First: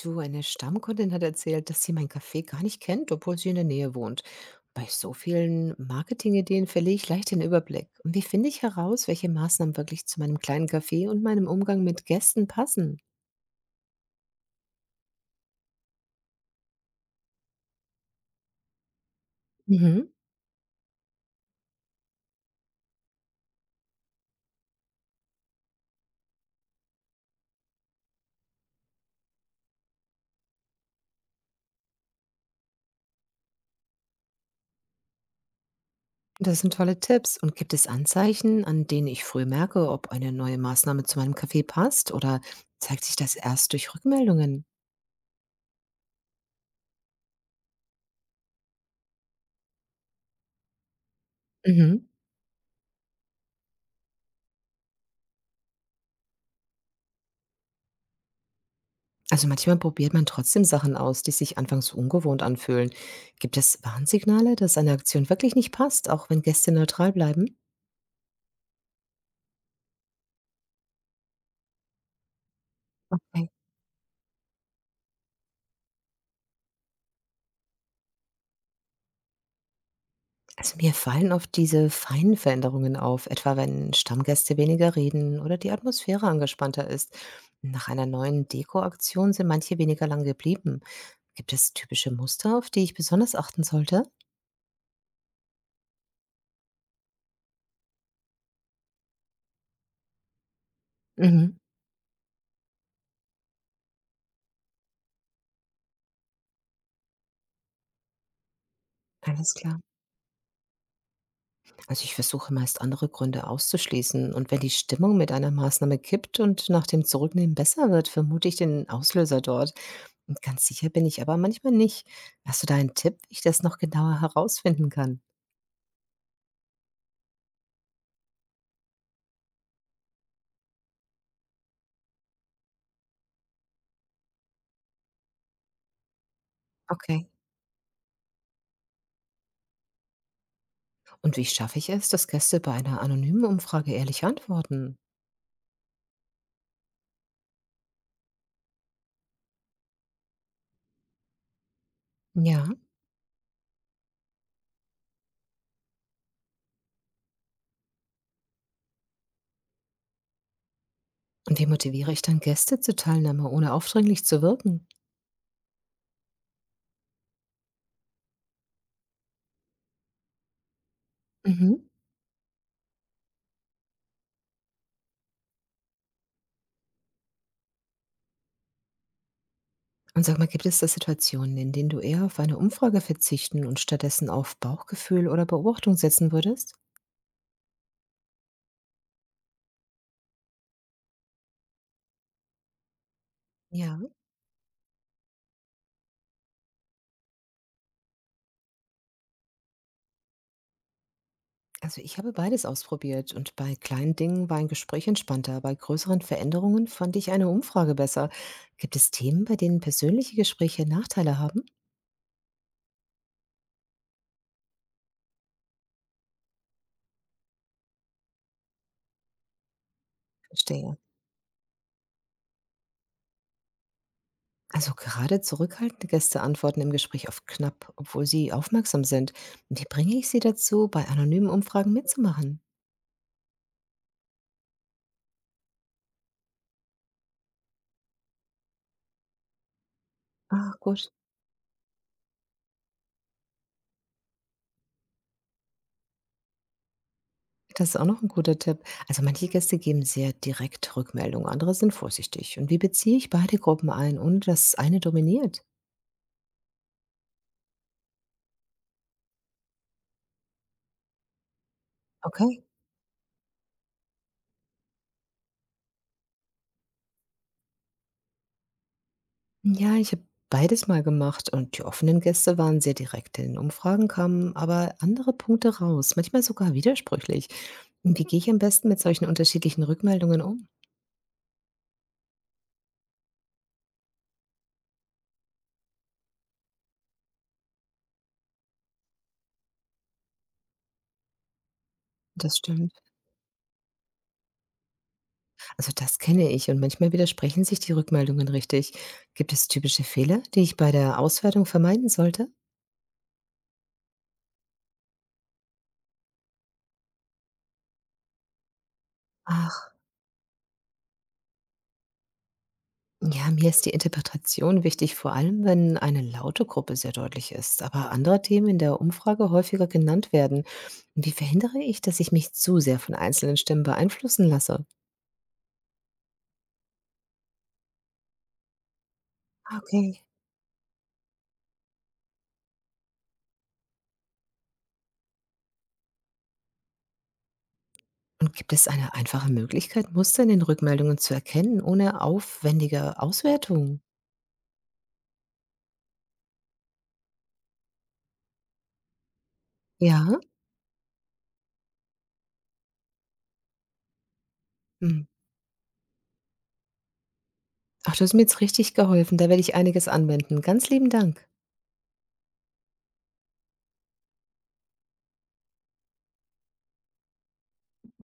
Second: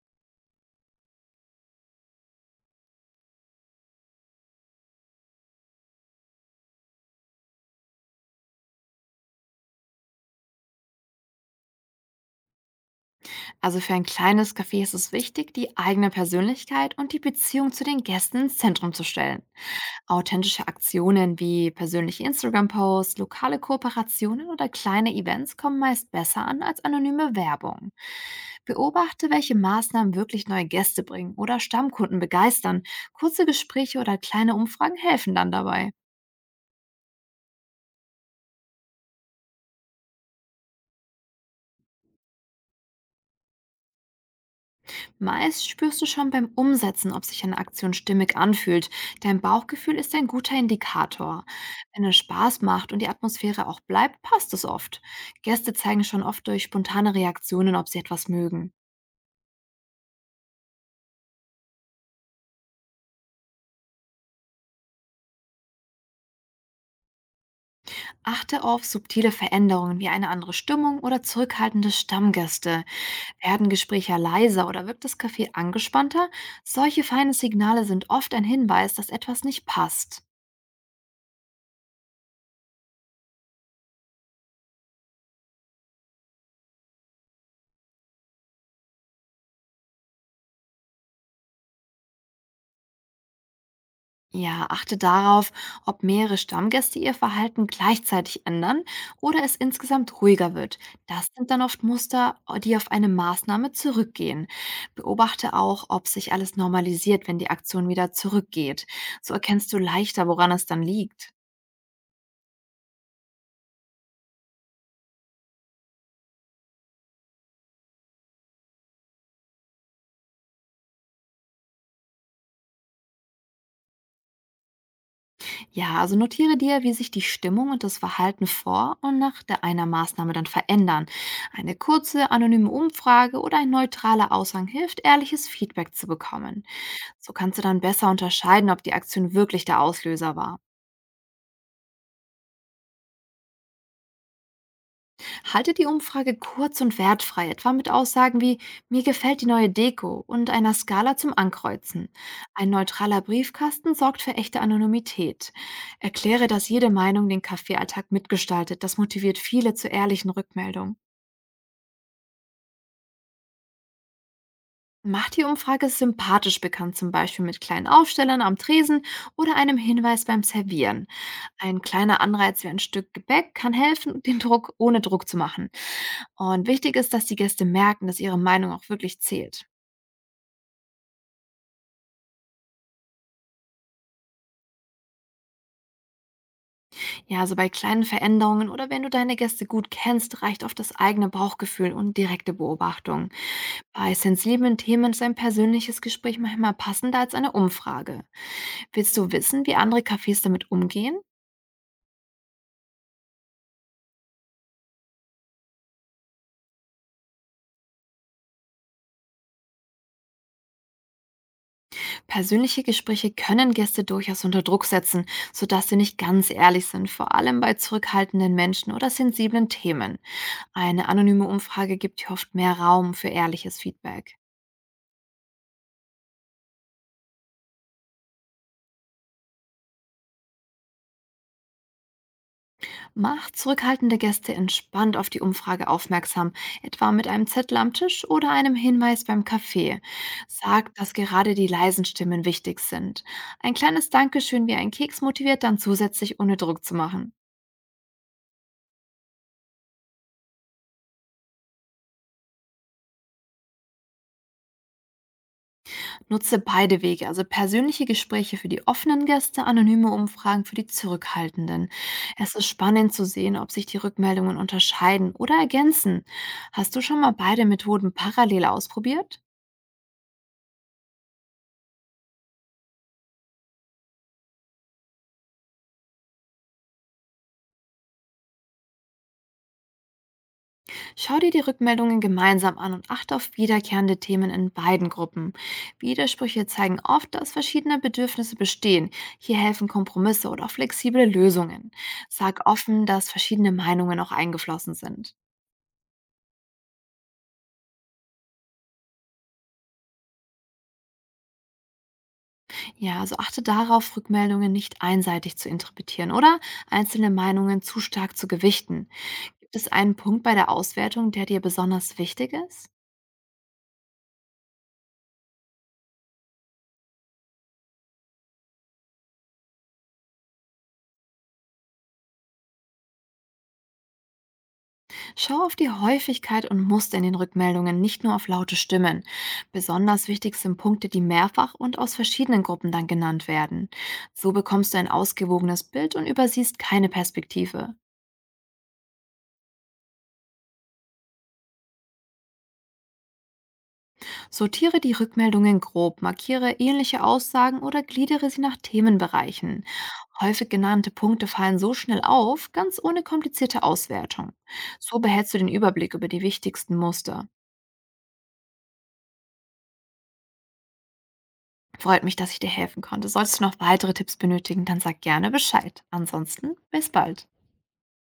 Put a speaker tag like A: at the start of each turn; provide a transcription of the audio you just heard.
A: Du, eine Stammkundin hat erzählt, dass sie mein Café gar nicht kennt, obwohl sie in der Nähe wohnt. Bei so vielen Marketingideen verliere ich leicht den Überblick. Und wie finde ich heraus, welche Maßnahmen wirklich zu meinem kleinen Café und meinem Umgang mit Gästen passen?
B: Also für ein kleines Café ist es wichtig, die eigene Persönlichkeit und die Beziehung zu den Gästen ins Zentrum zu stellen.
A: Mhm.
B: Authentische Aktionen wie persönliche Instagram-Posts, lokale Kooperationen oder kleine Events kommen meist besser an als anonyme Werbung. Beobachte, welche Maßnahmen wirklich neue Gäste bringen oder Stammkunden begeistern. Kurze Gespräche oder kleine Umfragen helfen dann dabei.
A: Das sind tolle Tipps. Und gibt es Anzeichen, an denen ich früh merke, ob eine neue Maßnahme zu meinem Café passt? Oder zeigt sich das erst durch Rückmeldungen?
B: Meist spürst du schon beim Umsetzen, ob sich eine Aktion stimmig anfühlt. Dein Bauchgefühl ist ein guter Indikator.
A: Mhm.
B: Wenn es Spaß macht und die Atmosphäre auch bleibt, passt es oft. Gäste zeigen schon oft durch spontane Reaktionen, ob sie etwas mögen.
A: Also manchmal probiert man trotzdem Sachen aus, die sich anfangs ungewohnt anfühlen. Gibt es Warnsignale, dass eine Aktion wirklich nicht passt, auch wenn Gäste neutral bleiben?
B: Achte auf subtile Veränderungen wie eine andere Stimmung oder zurückhaltende Stammgäste.
A: Ein-
B: Werden Gespräche leiser oder wirkt das Café angespannter? Solche feinen Signale sind oft ein Hinweis, dass etwas nicht passt.
A: Also mir fallen oft diese feinen Veränderungen auf, etwa wenn Stammgäste weniger reden oder die Atmosphäre angespannter ist. Nach einer neuen Dekoaktion sind manche weniger lang geblieben. Gibt es typische Muster, auf die ich besonders achten sollte?
B: Ja, achte darauf, ob mehrere Stammgäste ihr Verhalten gleichzeitig ändern oder es insgesamt ruhiger wird. Das sind
A: Mhm.
B: dann oft Muster, die auf eine Maßnahme zurückgehen. Beobachte auch, ob sich alles normalisiert, wenn die Aktion wieder zurückgeht. So
A: Alles
B: erkennst du
A: klar.
B: leichter, woran es dann liegt.
A: Also ich versuche meist andere Gründe auszuschließen. Und wenn die Stimmung mit einer Maßnahme kippt und nach dem Zurücknehmen besser wird, vermute ich den Auslöser dort. Und ganz sicher bin ich aber manchmal nicht. Hast du da einen Tipp, wie ich das noch genauer herausfinden kann?
B: Ja, also notiere dir, wie sich die Stimmung und das Verhalten vor und nach der einer Maßnahme dann verändern. Eine kurze, anonyme Umfrage oder ein neutraler Aushang hilft, ehrliches Feedback zu bekommen.
A: Okay.
B: So kannst du dann besser unterscheiden, ob die Aktion wirklich der Auslöser war.
A: Und wie schaffe ich es, dass Gäste bei einer anonymen Umfrage ehrlich antworten?
B: Halte die Umfrage kurz und wertfrei, etwa mit Aussagen wie "Mir gefällt die neue Deko" und einer Skala zum Ankreuzen.
A: Ja.
B: Ein neutraler Briefkasten sorgt für echte Anonymität. Erkläre, dass jede Meinung den Kaffeealltag mitgestaltet. Das motiviert viele zu ehrlichen Rückmeldungen.
A: Und wie motiviere ich dann Gäste zur Teilnahme, ohne aufdringlich zu wirken?
B: Macht die Umfrage sympathisch bekannt, zum Beispiel mit kleinen Aufstellern am Tresen oder einem Hinweis beim Servieren.
A: Mhm.
B: Ein kleiner Anreiz wie ein Stück Gebäck kann helfen, den Druck ohne Druck zu machen. Und wichtig ist, dass die Gäste merken, dass ihre Meinung auch wirklich zählt.
A: Und sag mal, gibt es da Situationen, in denen du eher auf eine Umfrage verzichten und stattdessen auf Bauchgefühl oder Beobachtung setzen würdest?
B: Ja, also bei kleinen Veränderungen oder wenn du deine Gäste gut kennst, reicht oft das eigene Bauchgefühl und direkte Beobachtung.
A: Ja,
B: Bei sensiblen Themen ist ein persönliches Gespräch manchmal passender als eine Umfrage. Willst du wissen, wie andere Cafés damit umgehen?
A: also ich habe beides ausprobiert und bei kleinen Dingen war ein Gespräch entspannter, bei größeren Veränderungen fand ich eine Umfrage besser. Gibt es Themen, bei denen persönliche Gespräche Nachteile haben?
B: Persönliche Gespräche können Gäste durchaus unter Druck setzen, sodass sie nicht ganz ehrlich sind, vor allem bei zurückhaltenden Menschen oder sensiblen Themen.
A: Verstehe.
B: Eine anonyme Umfrage gibt hier oft mehr Raum für ehrliches Feedback.
A: Also gerade zurückhaltende Gäste antworten im Gespräch oft knapp, obwohl sie aufmerksam sind. Wie bringe ich sie dazu, bei anonymen Umfragen mitzumachen?
B: Macht zurückhaltende Gäste entspannt auf die Umfrage aufmerksam, etwa mit einem Zettel am Tisch oder einem Hinweis beim Kaffee.
A: Ah,
B: Sagt,
A: gut.
B: dass gerade die leisen Stimmen wichtig sind. Ein kleines Dankeschön wie ein Keks motiviert dann zusätzlich, ohne Druck zu machen.
A: Das ist auch noch ein guter Tipp. Also manche Gäste geben sehr direkt Rückmeldung, andere sind vorsichtig. Und wie beziehe ich beide Gruppen ein, ohne dass eine dominiert?
B: Nutze beide Wege, also persönliche Gespräche für die offenen Gäste, anonyme Umfragen für die Zurückhaltenden. Es
A: Okay.
B: ist spannend zu sehen, ob sich die Rückmeldungen unterscheiden oder ergänzen. Hast du schon mal beide Methoden parallel ausprobiert?
A: Ja, ich habe beides mal gemacht und die offenen Gäste waren sehr direkt. In Umfragen kamen aber andere Punkte raus, manchmal sogar widersprüchlich. Und wie gehe ich am besten mit solchen unterschiedlichen Rückmeldungen um?
B: Schau dir die Rückmeldungen gemeinsam an und achte auf wiederkehrende Themen in beiden Gruppen. Widersprüche zeigen oft, dass verschiedene Bedürfnisse bestehen. Hier helfen Kompromisse oder auch flexible Lösungen.
A: Das
B: Sag
A: stimmt.
B: offen, dass verschiedene Meinungen auch eingeflossen sind.
A: Also das kenne ich und manchmal widersprechen sich die Rückmeldungen richtig. Gibt es typische Fehler, die ich bei der Auswertung vermeiden sollte?
B: Ja, also achte darauf, Rückmeldungen nicht einseitig zu interpretieren oder einzelne Meinungen zu stark zu gewichten. Gibt es
A: Ach.
B: einen Punkt bei der Auswertung, der dir besonders wichtig ist?
A: Ja, mir ist die Interpretation wichtig, vor allem wenn eine laute Gruppe sehr deutlich ist, aber andere Themen in der Umfrage häufiger genannt werden. Wie verhindere ich, dass ich mich zu sehr von einzelnen Stimmen beeinflussen lasse?
B: Schau auf die Häufigkeit und Muster in den Rückmeldungen, nicht nur auf laute Stimmen.
A: Okay.
B: Besonders wichtig sind Punkte, die mehrfach und aus verschiedenen Gruppen dann genannt werden. So bekommst du ein ausgewogenes Bild und übersiehst keine Perspektive.
A: Und gibt es eine einfache Möglichkeit, Muster in den Rückmeldungen zu erkennen, ohne aufwendige Auswertung?
B: Sortiere die Rückmeldungen grob, markiere ähnliche Aussagen oder gliedere sie nach Themenbereichen.
A: Ja?
B: Häufig genannte Punkte fallen so schnell auf, ganz ohne komplizierte Auswertung. So
A: Hm.
B: behältst du den Überblick über die wichtigsten Muster.
A: Ach, du hast mir jetzt richtig geholfen. Da werde ich einiges anwenden. Ganz lieben Dank.
B: Freut mich, dass ich dir helfen konnte. Solltest du noch weitere Tipps benötigen, dann sag gerne Bescheid. Ansonsten, bis bald.